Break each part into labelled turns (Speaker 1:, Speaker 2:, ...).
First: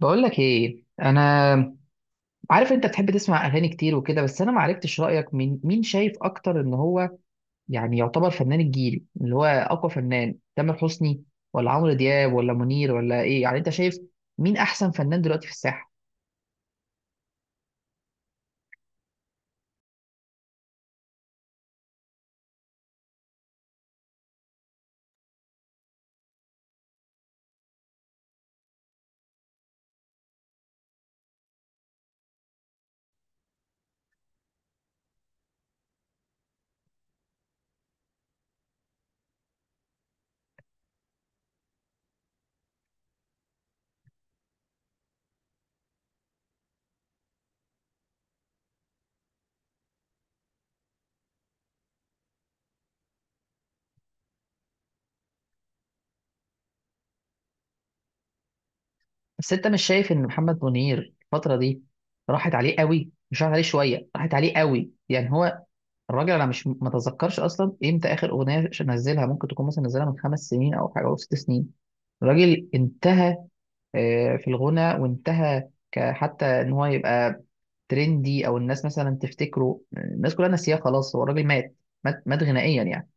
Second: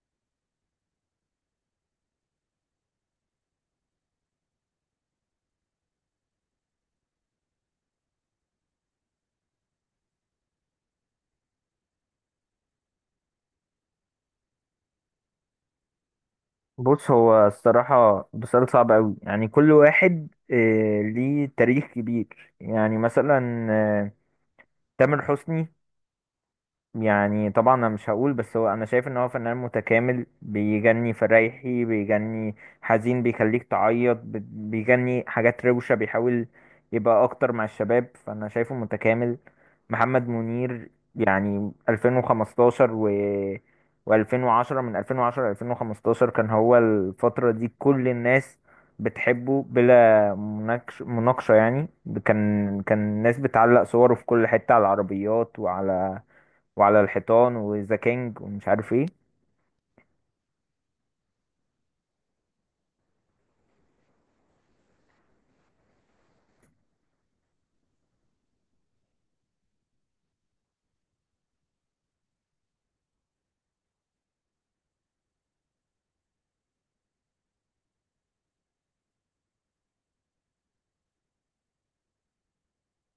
Speaker 1: بقول لك ايه. انا عارف انت بتحب تسمع اغاني كتير وكده، بس انا ما عرفتش رايك، مين شايف اكتر ان هو يعني يعتبر فنان الجيل، اللي هو اقوى فنان، تامر حسني ولا عمرو دياب ولا منير ولا ايه؟ يعني انت شايف مين احسن فنان دلوقتي في الساحه؟
Speaker 2: بص، هو الصراحة بسؤال صعب أوي. يعني كل واحد ليه تاريخ كبير. يعني مثلا تامر حسني، يعني طبعا انا مش هقول، بس هو انا شايف ان هو فنان متكامل. بيجني فريحي، بيجني حزين، بيخليك تعيط، بيجني حاجات روشة، بيحاول يبقى اكتر مع الشباب. فانا شايفه متكامل. محمد منير، يعني 2015 و2010، من 2010 ل 2015 كان هو. الفترة دي كل الناس بتحبه بلا مناقشة يعني. كان الناس بتعلق صوره في كل حتة، على العربيات وعلى الحيطان، وذا كينج ومش عارف ايه.
Speaker 1: بس انت مش شايف ان محمد منير الفتره دي راحت عليه قوي؟ مش راحت عليه شويه، راحت عليه قوي يعني. هو الراجل، انا مش متذكرش اصلا امتى اخر اغنيه نزلها، ممكن تكون مثلا نزلها من خمس سنين او حاجه او ست سنين. الراجل انتهى في الغنى، وانتهى حتى ان هو يبقى ترندي او الناس مثلا تفتكره. الناس كلها ناسياه، خلاص، هو الراجل مات، مات غنائيا يعني.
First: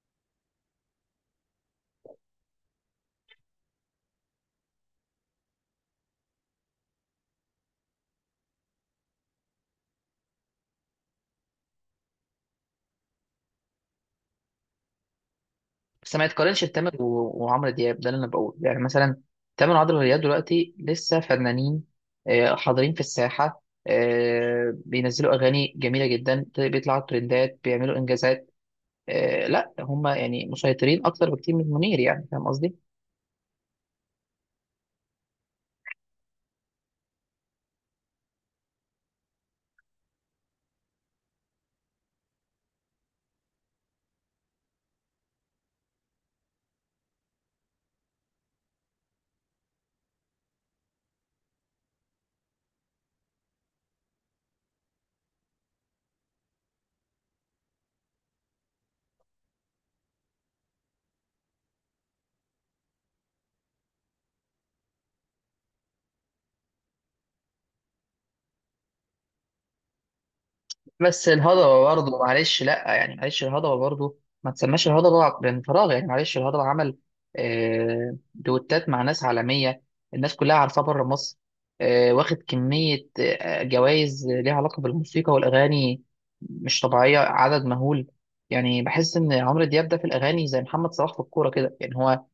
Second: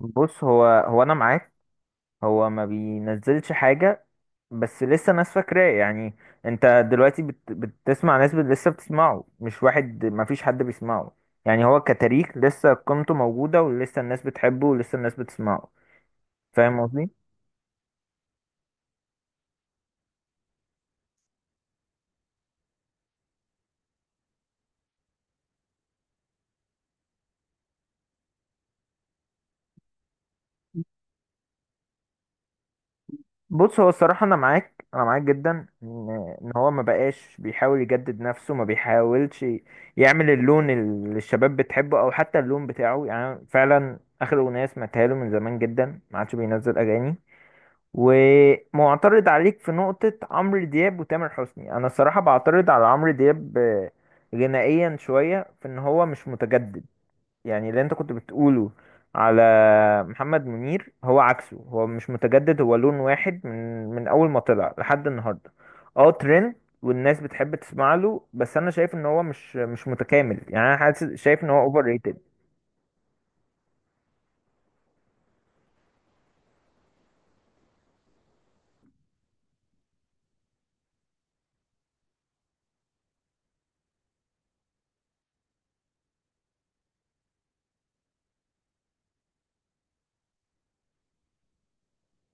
Speaker 2: بص، هو انا معاك. هو ما بينزلش حاجه، بس لسه ناس فاكراه يعني. انت دلوقتي بتسمع ناس، لسه بتسمعه. مش واحد، ما فيش حد بيسمعه. يعني هو كتاريخ لسه قيمته موجوده، ولسه الناس بتحبه ولسه الناس بتسمعه.
Speaker 1: بس ما يتقارنش
Speaker 2: فاهم
Speaker 1: بتامر
Speaker 2: قصدي.
Speaker 1: وعمرو دياب، ده اللي انا بقوله. يعني مثلا تامر وعمرو دياب دلوقتي لسه فنانين، حاضرين في الساحه، بينزلوا اغاني جميله جدا، بيطلعوا ترندات، بيعملوا انجازات. لا، هم يعني مسيطرين اكتر بكتير من منير، يعني فاهم قصدي.
Speaker 2: بص، هو الصراحة أنا معاك، أنا معاك جدا، إن إن هو ما بقاش بيحاول يجدد نفسه. ما بيحاولش يعمل اللون اللي الشباب بتحبه، أو حتى اللون بتاعه. يعني فعلا آخر أغنية سمعتها له من زمان جدا، ما عادش بينزل أغاني. ومعترض عليك في نقطة عمرو دياب وتامر حسني. أنا الصراحة بعترض على عمرو دياب غنائيا شوية، في إن هو مش متجدد. يعني اللي انت كنت بتقوله على محمد منير، هو عكسه. هو مش متجدد، هو لون واحد من اول ما طلع لحد النهارده. اه ترند، والناس بتحب تسمع له. بس انا شايف ان هو مش متكامل. يعني انا حاسس
Speaker 1: بس
Speaker 2: شايف ان هو اوفر
Speaker 1: الهضبة برضه،
Speaker 2: ريتد.
Speaker 1: معلش، لا يعني معلش، الهضبة برضه ما تسماش الهضبة من فراغ يعني. معلش، الهضبة عمل دوتات مع ناس عالمية، الناس كلها عارفاه بره مصر، واخد كمية جوائز ليها علاقة بالموسيقى والأغاني مش طبيعية، عدد مهول. يعني بحس إن عمرو دياب ده في الأغاني زي محمد صلاح في الكورة كده. يعني هو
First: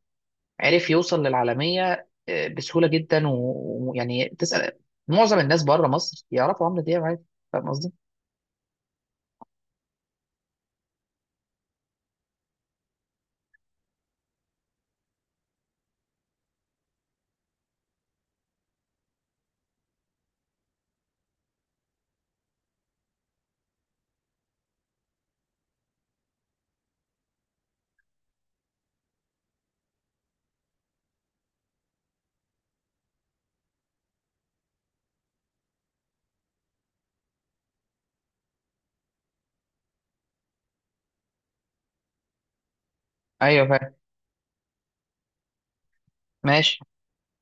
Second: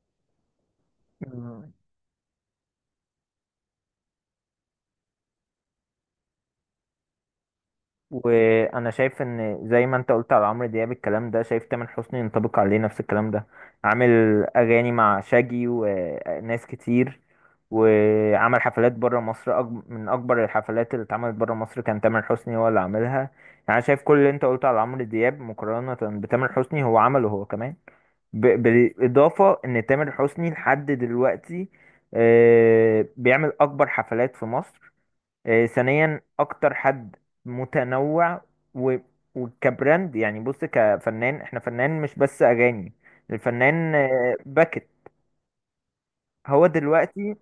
Speaker 1: عرف يوصل
Speaker 2: مم.
Speaker 1: للعالمية بسهولة جدا، ويعني تسأل معظم الناس بره مصر يعرفوا عمرو دياب عادي. فاهم قصدي؟
Speaker 2: وانا شايف ان زي ما انت قلت على عمرو دياب الكلام ده، شايف تامر حسني ينطبق عليه نفس الكلام ده. عامل اغاني مع شاجي وناس كتير، وعمل حفلات بره مصر. من اكبر الحفلات اللي اتعملت بره مصر كان تامر حسني هو اللي عاملها يعني. انا شايف كل اللي انت قلته على عمرو دياب مقارنة بتامر حسني، هو عمله هو كمان. بالاضافة ان تامر حسني لحد دلوقتي بيعمل اكبر حفلات في مصر. ثانيا، اكتر حد متنوع، و... وكبراند. يعني بص، كفنان احنا فنان مش بس اغاني.
Speaker 1: أيوه فاهم.
Speaker 2: الفنان باكت. هو
Speaker 1: ماشي.
Speaker 2: دلوقتي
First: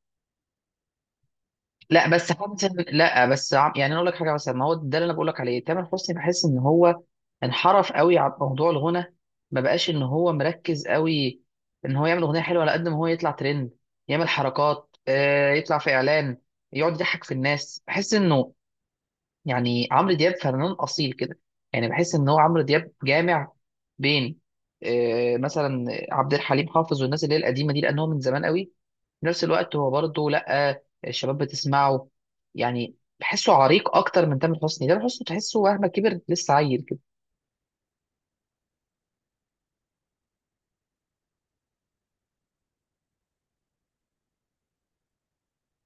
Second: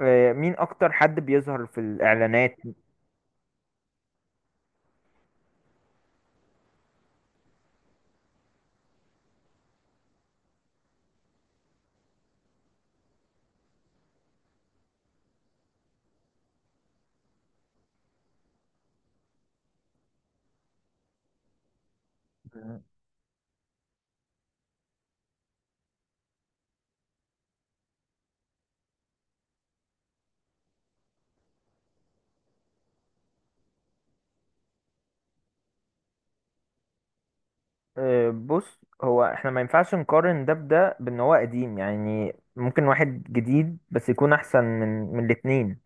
Speaker 2: مين اكتر حد بيظهر في
Speaker 1: لا بس
Speaker 2: الاعلانات؟
Speaker 1: حاسس لا بس يعني انا اقول لك حاجه. مثلا ما هو ده اللي انا بقول لك عليه، تامر حسني بحس ان هو انحرف قوي عن موضوع الغنى، ما بقاش ان هو مركز قوي ان هو يعمل اغنيه حلوه، على قد ما هو يطلع ترند، يعمل حركات، يطلع في اعلان، يقعد يضحك في الناس. بحس انه يعني عمرو دياب فنان اصيل كده. يعني بحس ان هو عمرو دياب جامع بين، مثلا عبد الحليم حافظ والناس اللي هي القديمه دي، لان هو من زمان قوي، في نفس الوقت هو برضه لا الشباب بتسمعه. يعني بحسه عريق اكتر من تامر حسني. تامر حسني تحسه مهما كبر لسه عيل كده.
Speaker 2: بص، هو احنا ما ينفعش نقارن ده بده بان هو قديم. يعني ممكن واحد جديد بس يكون احسن من الاتنين.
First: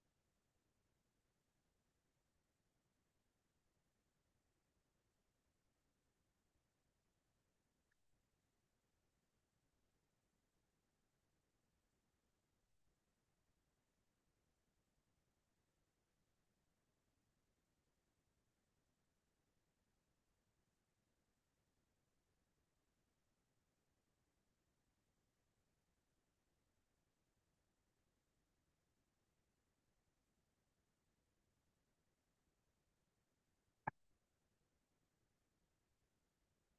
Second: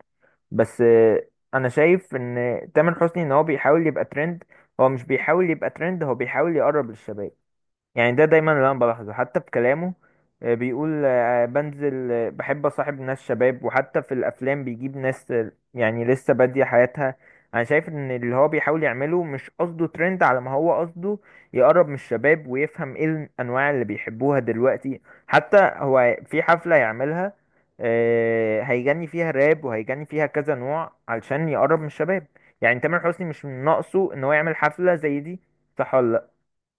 Speaker 2: بس انا شايف ان تامر حسني ان هو بيحاول يبقى ترند. هو مش بيحاول يبقى ترند، هو بيحاول يقرب للشباب. يعني ده دايما اللي انا بلاحظه، حتى في كلامه بيقول بنزل بحب اصاحب ناس شباب، وحتى في الافلام بيجيب ناس يعني لسه بادية حياتها. انا شايف ان اللي هو بيحاول يعمله مش قصده ترند، على ما هو قصده يقرب من الشباب، ويفهم ايه الانواع اللي بيحبوها دلوقتي. حتى هو في حفلة يعملها هيغني فيها راب وهيغني فيها كذا نوع، علشان يقرب من الشباب. يعني تامر حسني مش من ناقصه ان هو يعمل حفلة زي دي، صح ولا لا؟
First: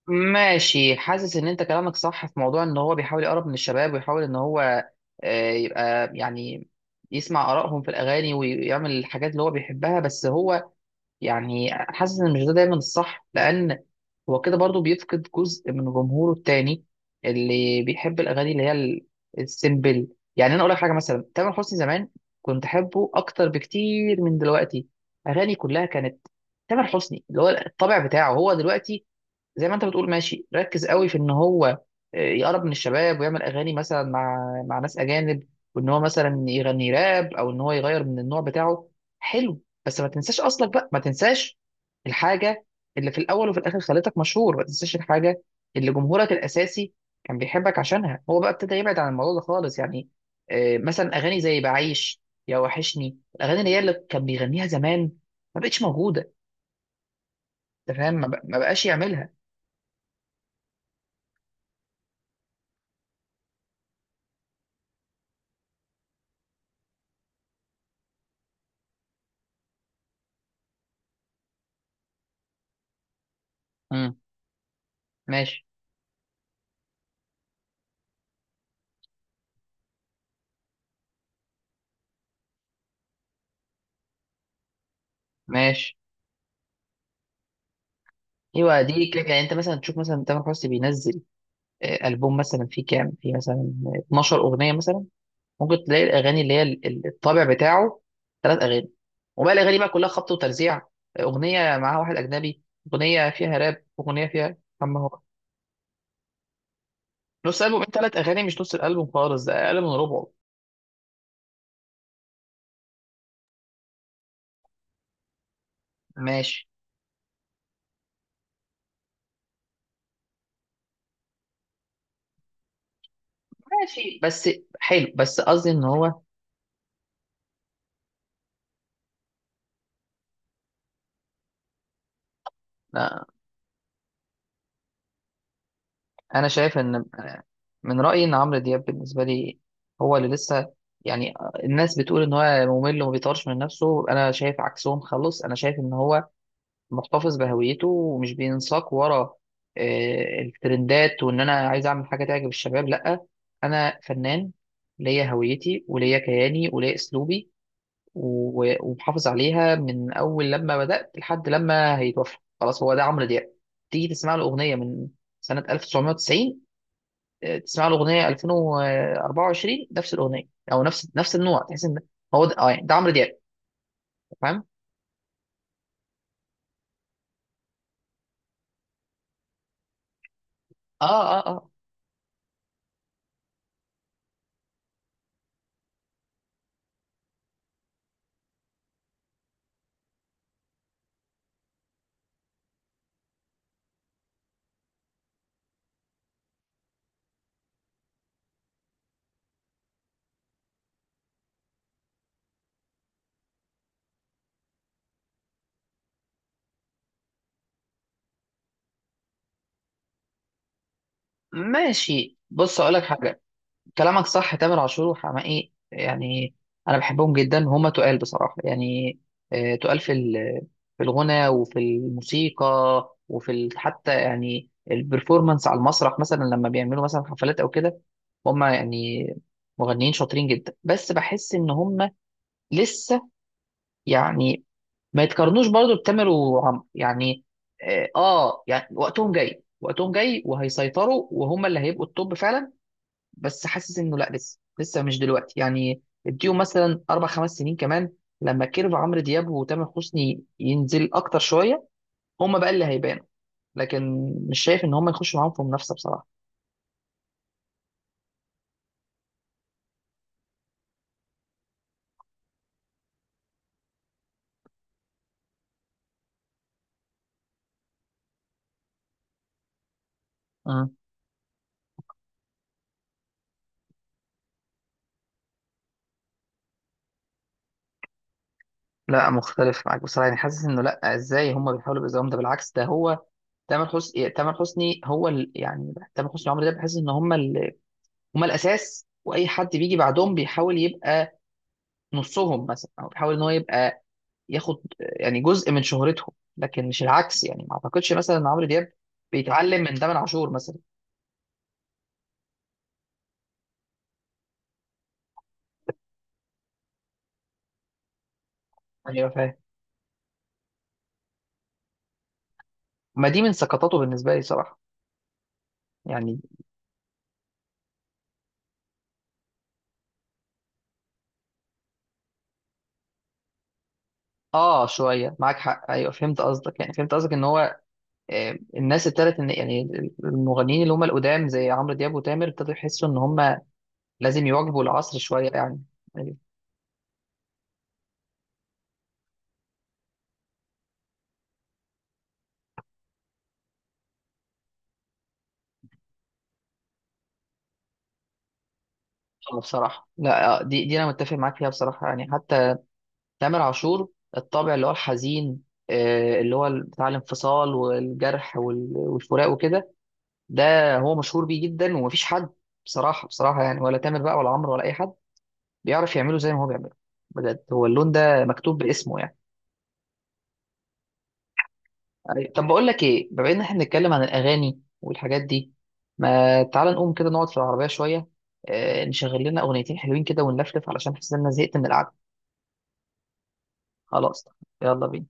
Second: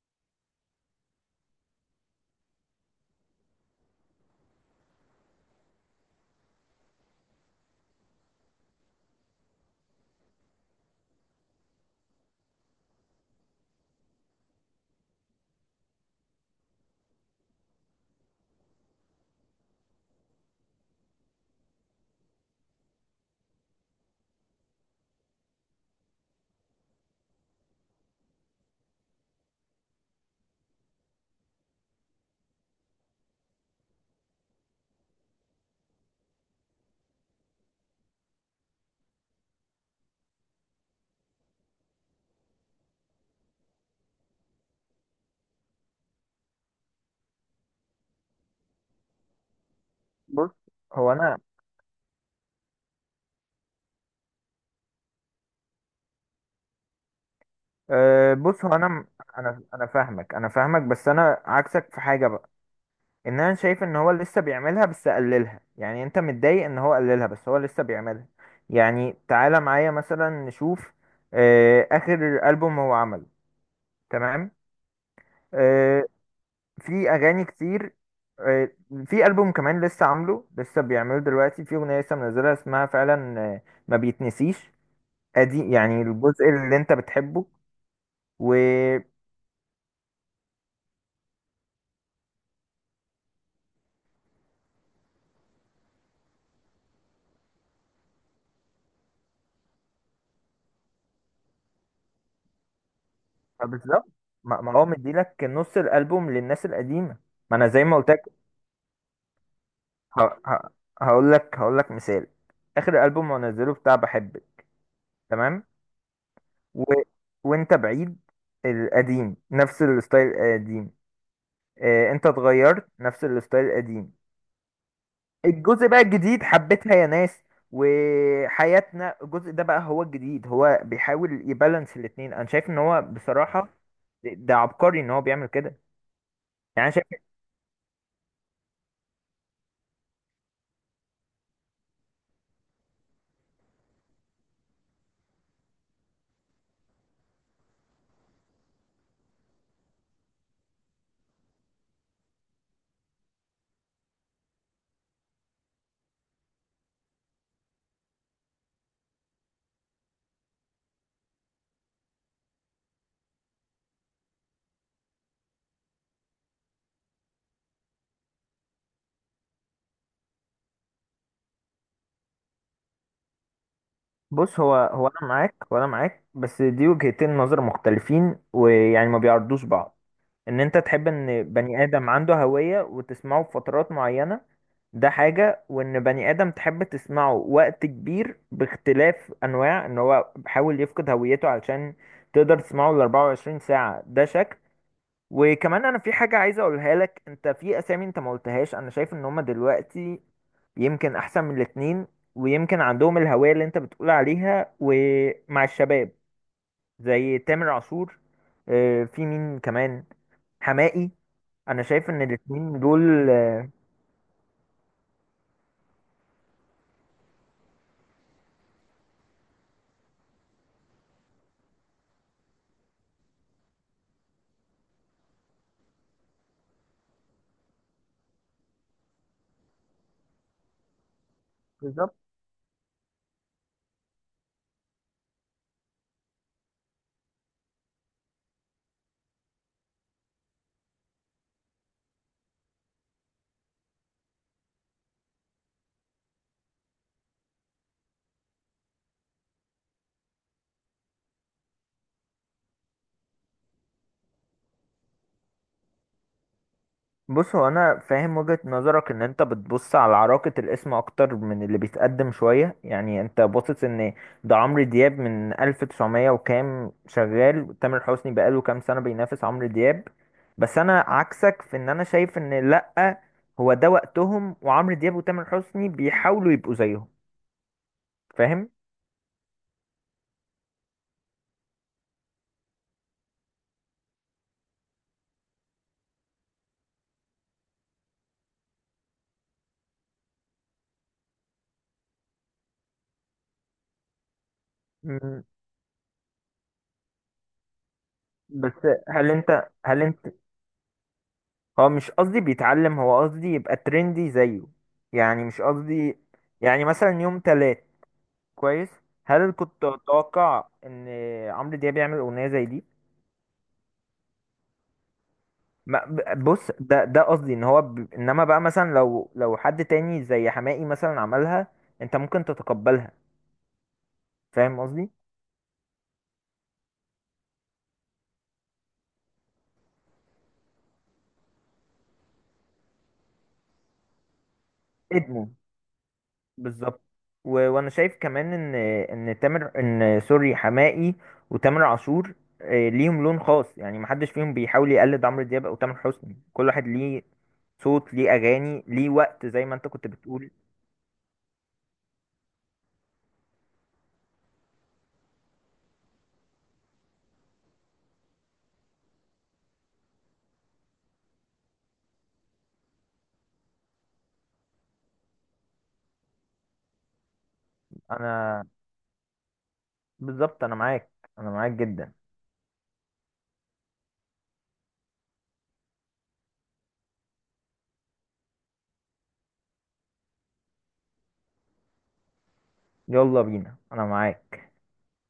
Speaker 1: ماشي، حاسس ان انت كلامك صح في موضوع ان هو بيحاول يقرب من الشباب، ويحاول ان هو يبقى يعني يسمع آرائهم في الأغاني ويعمل الحاجات اللي هو بيحبها. بس هو يعني حاسس ان مش ده دايما الصح، لان هو كده برضو بيفقد جزء من جمهوره التاني، اللي بيحب الاغاني اللي هي السيمبل. يعني انا اقول لك حاجه، مثلا تامر حسني زمان كنت احبه اكتر بكتير من دلوقتي. اغاني كلها كانت تامر حسني، اللي هو الطبع بتاعه. هو دلوقتي زي ما انت بتقول ماشي، ركز قوي في ان هو يقرب من الشباب، ويعمل اغاني مثلا مع، مع ناس اجانب، وان هو مثلا يغني راب، او ان هو يغير من النوع بتاعه. حلو، بس ما تنساش اصلك بقى. ما تنساش الحاجه اللي في الاول وفي الاخر خلتك مشهور. ما تنساش الحاجه اللي جمهورك الاساسي كان بيحبك عشانها. هو بقى ابتدى يبعد عن الموضوع ده خالص يعني.
Speaker 2: بص هو
Speaker 1: مثلا
Speaker 2: انا
Speaker 1: اغاني زي بعيش، يا وحشني، الاغاني اللي هي اللي كان بيغنيها زمان ما بقتش موجوده. انت فاهم؟ ما
Speaker 2: بص، هو
Speaker 1: بقاش
Speaker 2: انا،
Speaker 1: يعملها.
Speaker 2: انا فاهمك، انا فاهمك، بس انا عكسك في حاجه بقى. ان انا شايف ان هو لسه بيعملها بس قللها. يعني انت متضايق ان هو قللها، بس هو لسه بيعملها. يعني تعالى معايا مثلا نشوف اخر البوم هو عمله.
Speaker 1: امم
Speaker 2: تمام.
Speaker 1: ماشي.
Speaker 2: أه في اغاني كتير. أه في البوم كمان لسه عامله، لسه بيعمله دلوقتي. في اغنيه لسه منزلها اسمها فعلا ما بيتنسيش. ادي
Speaker 1: ماشي.
Speaker 2: يعني الجزء اللي انت بتحبه. و...
Speaker 1: ايوه، دي كده يعني. انت مثلا تشوف مثلا تامر حسني بينزل البوم مثلا فيه كام، فيه مثلا 12 اغنيه مثلا، ممكن تلاقي الاغاني اللي هي الطابع بتاعه ثلاث اغاني، وبقى الاغاني بقى كلها خبط وترزيع، اغنيه معاها واحد اجنبي، اغنيه فيها راب،
Speaker 2: بالظبط.
Speaker 1: اغنيه فيها.
Speaker 2: ما هو
Speaker 1: اما هو
Speaker 2: مديلك نص الالبوم للناس القديمه. ما
Speaker 1: نص
Speaker 2: انا
Speaker 1: البوم،
Speaker 2: زي
Speaker 1: انت
Speaker 2: ما قلت
Speaker 1: ثلاث
Speaker 2: لك،
Speaker 1: اغاني مش نص الالبوم خالص، ده اقل من ربعه.
Speaker 2: هقول لك مثال. اخر البوم منزله بتاع بحبك. تمام.
Speaker 1: ماشي.
Speaker 2: و... وانت بعيد، القديم نفس الستايل القديم. انت اتغيرت، نفس الستايل القديم.
Speaker 1: ماشي بس. حلو، بس قصدي ان
Speaker 2: الجزء بقى
Speaker 1: هو
Speaker 2: الجديد، حبيتها يا ناس، وحياتنا، الجزء ده بقى هو الجديد. هو بيحاول يبالانس الاتنين. انا شايف ان هو
Speaker 1: آه،
Speaker 2: بصراحه ده عبقري ان هو بيعمل كده
Speaker 1: انا شايف
Speaker 2: يعني.
Speaker 1: ان، من رأيي إن عمرو دياب بالنسبة لي هو اللي لسه يعني. الناس بتقول إن هو ممل وما بيطورش من نفسه، أنا شايف عكسهم خالص. أنا شايف إن هو محتفظ بهويته ومش بينساق ورا الترندات، وإن أنا عايز أعمل حاجة تعجب الشباب، لأ. أنا فنان ليا هويتي وليا كياني وليا أسلوبي، ومحافظ عليها من أول لما بدأت لحد لما هيتوفى. خلاص، هو ده عمرو دياب. تيجي تسمع له أغنية من سنة 1990، تسمع له اغنيه 2024، نفس الاغنيه او نفس نفس النوع، تحس ان هو ده. اه يعني، ده عمرو دياب.
Speaker 2: بص،
Speaker 1: فاهم.
Speaker 2: هو انا معاك، وانا معاك. بس دي وجهتين نظر مختلفين، ويعني ما بيعرضوش بعض. ان انت
Speaker 1: اه،
Speaker 2: تحب
Speaker 1: اه،
Speaker 2: ان
Speaker 1: اه.
Speaker 2: بني ادم عنده هوية وتسمعه في فترات معينة، ده حاجة. وان بني ادم تحب تسمعه وقت كبير باختلاف انواع، ان هو بيحاول يفقد هويته علشان تقدر تسمعه ال 24 ساعة، ده شكل. وكمان، انا في حاجة عايز اقولها لك، انت في اسامي انت ما قلتهاش. انا شايف ان هما دلوقتي يمكن احسن من الاتنين، ويمكن عندهم الهوية اللي انت بتقول عليها ومع الشباب. زي تامر عاشور في مين كمان، حماقي. انا شايف ان
Speaker 1: ماشي، بص
Speaker 2: الاتنين
Speaker 1: اقول لك
Speaker 2: دول
Speaker 1: حاجه. كلامك صح، تامر عاشور وحماقي يعني، انا بحبهم جدا. هما تقال بصراحه يعني، تقال في في الغنى وفي الموسيقى، وفي حتى يعني البرفورمانس على المسرح، مثلا لما بيعملوا مثلا حفلات او كده. هما يعني مغنيين شاطرين جدا. بس بحس ان هما
Speaker 2: بالظبط.
Speaker 1: لسه يعني، ما يتقارنوش برضو بتامر وعمرو يعني. اه، يعني وقتهم جاي، وقتهم جاي، وهيسيطروا، وهم اللي هيبقوا التوب فعلا. بس حاسس انه لا، لسه، لسه مش دلوقتي يعني. اديهم مثلا اربع خمس سنين كمان، لما كيرف عمرو دياب وتامر حسني ينزل اكتر شويه، هم بقى اللي هيبانوا. لكن مش شايف ان هم يخشوا معاهم في منافسه بصراحه.
Speaker 2: بص، هو انا فاهم وجهة نظرك، ان انت بتبص على عراقة الاسم اكتر من اللي بيتقدم شوية. يعني انت باصص ان ده عمرو دياب من 1900 وكام شغال، تامر حسني بقاله كام سنة بينافس عمرو دياب. بس
Speaker 1: مم.
Speaker 2: انا عكسك في ان انا شايف ان لأ، هو ده وقتهم، وعمرو دياب وتامر حسني بيحاولوا يبقوا زيهم. فاهم.
Speaker 1: لا مختلف معاك بصراحه يعني. حاسس انه لا، ازاي هم بيحاولوا بيزاهم؟ ده بالعكس. ده هو تامر حسني، تامر حسني هو ال... يعني تامر حسني وعمرو دياب بحس ان هم ال... هم الاساس، واي حد بيجي بعدهم بيحاول يبقى نصهم مثلا، او بيحاول ان هو يبقى ياخد يعني
Speaker 2: مم،
Speaker 1: جزء من شهرتهم. لكن مش العكس يعني. ما اعتقدش مثلا ان عمرو
Speaker 2: بس
Speaker 1: دياب
Speaker 2: هل انت
Speaker 1: بيتعلم من
Speaker 2: هل
Speaker 1: تامر
Speaker 2: انت
Speaker 1: عاشور مثلا.
Speaker 2: هو مش قصدي بيتعلم، هو قصدي يبقى ترندي زيه. يعني مش قصدي، يعني مثلا يوم تلات. كويس.
Speaker 1: يعني ايوه
Speaker 2: هل
Speaker 1: فاهم.
Speaker 2: كنت اتوقع ان عمرو دياب يعمل اغنيه زي دي؟
Speaker 1: ما دي من سقطاته بالنسبه لي صراحه
Speaker 2: ما
Speaker 1: يعني.
Speaker 2: ب- بص، ده قصدي ان هو، انما بقى مثلا لو حد تاني زي حماقي مثلا عملها، انت ممكن تتقبلها. فاهم
Speaker 1: اه،
Speaker 2: قصدي.
Speaker 1: شويه معاك حق. ايوه، فهمت قصدك. يعني فهمت قصدك ان هو الناس ابتدت ان يعني، المغنيين اللي هم القدام زي عمرو دياب وتامر ابتدوا يحسوا ان هم لازم يواكبوا العصر
Speaker 2: ادمه،
Speaker 1: شوية يعني. أيوة.
Speaker 2: بالظبط. وانا شايف كمان ان تامر، ان سوري، حماقي وتامر عاشور ليهم لون خاص. يعني محدش فيهم بيحاول يقلد عمرو دياب او تامر حسني. كل واحد ليه صوت، ليه اغاني، ليه وقت، زي ما انت كنت
Speaker 1: بصراحة
Speaker 2: بتقول.
Speaker 1: لا، دي أنا متفق معاك فيها بصراحة يعني. حتى تامر عاشور، الطابع اللي هو الحزين، اللي هو بتاع الانفصال والجرح والفراق وكده، ده هو مشهور بيه جدا. ومفيش حد، بصراحة بصراحة يعني، ولا تامر بقى ولا عمرو ولا أي حد بيعرف يعمله زي ما هو بيعمله. بجد، هو اللون ده
Speaker 2: انا
Speaker 1: مكتوب باسمه يعني.
Speaker 2: بالظبط، انا معاك، انا معاك جدا.
Speaker 1: أيوة. طب بقول لك ايه، بما ان احنا بنتكلم عن الاغاني والحاجات دي، ما تعال نقوم كده نقعد في العربيه شويه، نشغل لنا اغنيتين حلوين كده ونلفلف، علشان حاسس ان انا زهقت من القعده.
Speaker 2: يلا بينا، انا
Speaker 1: خلاص،
Speaker 2: معاك.
Speaker 1: يلا بينا.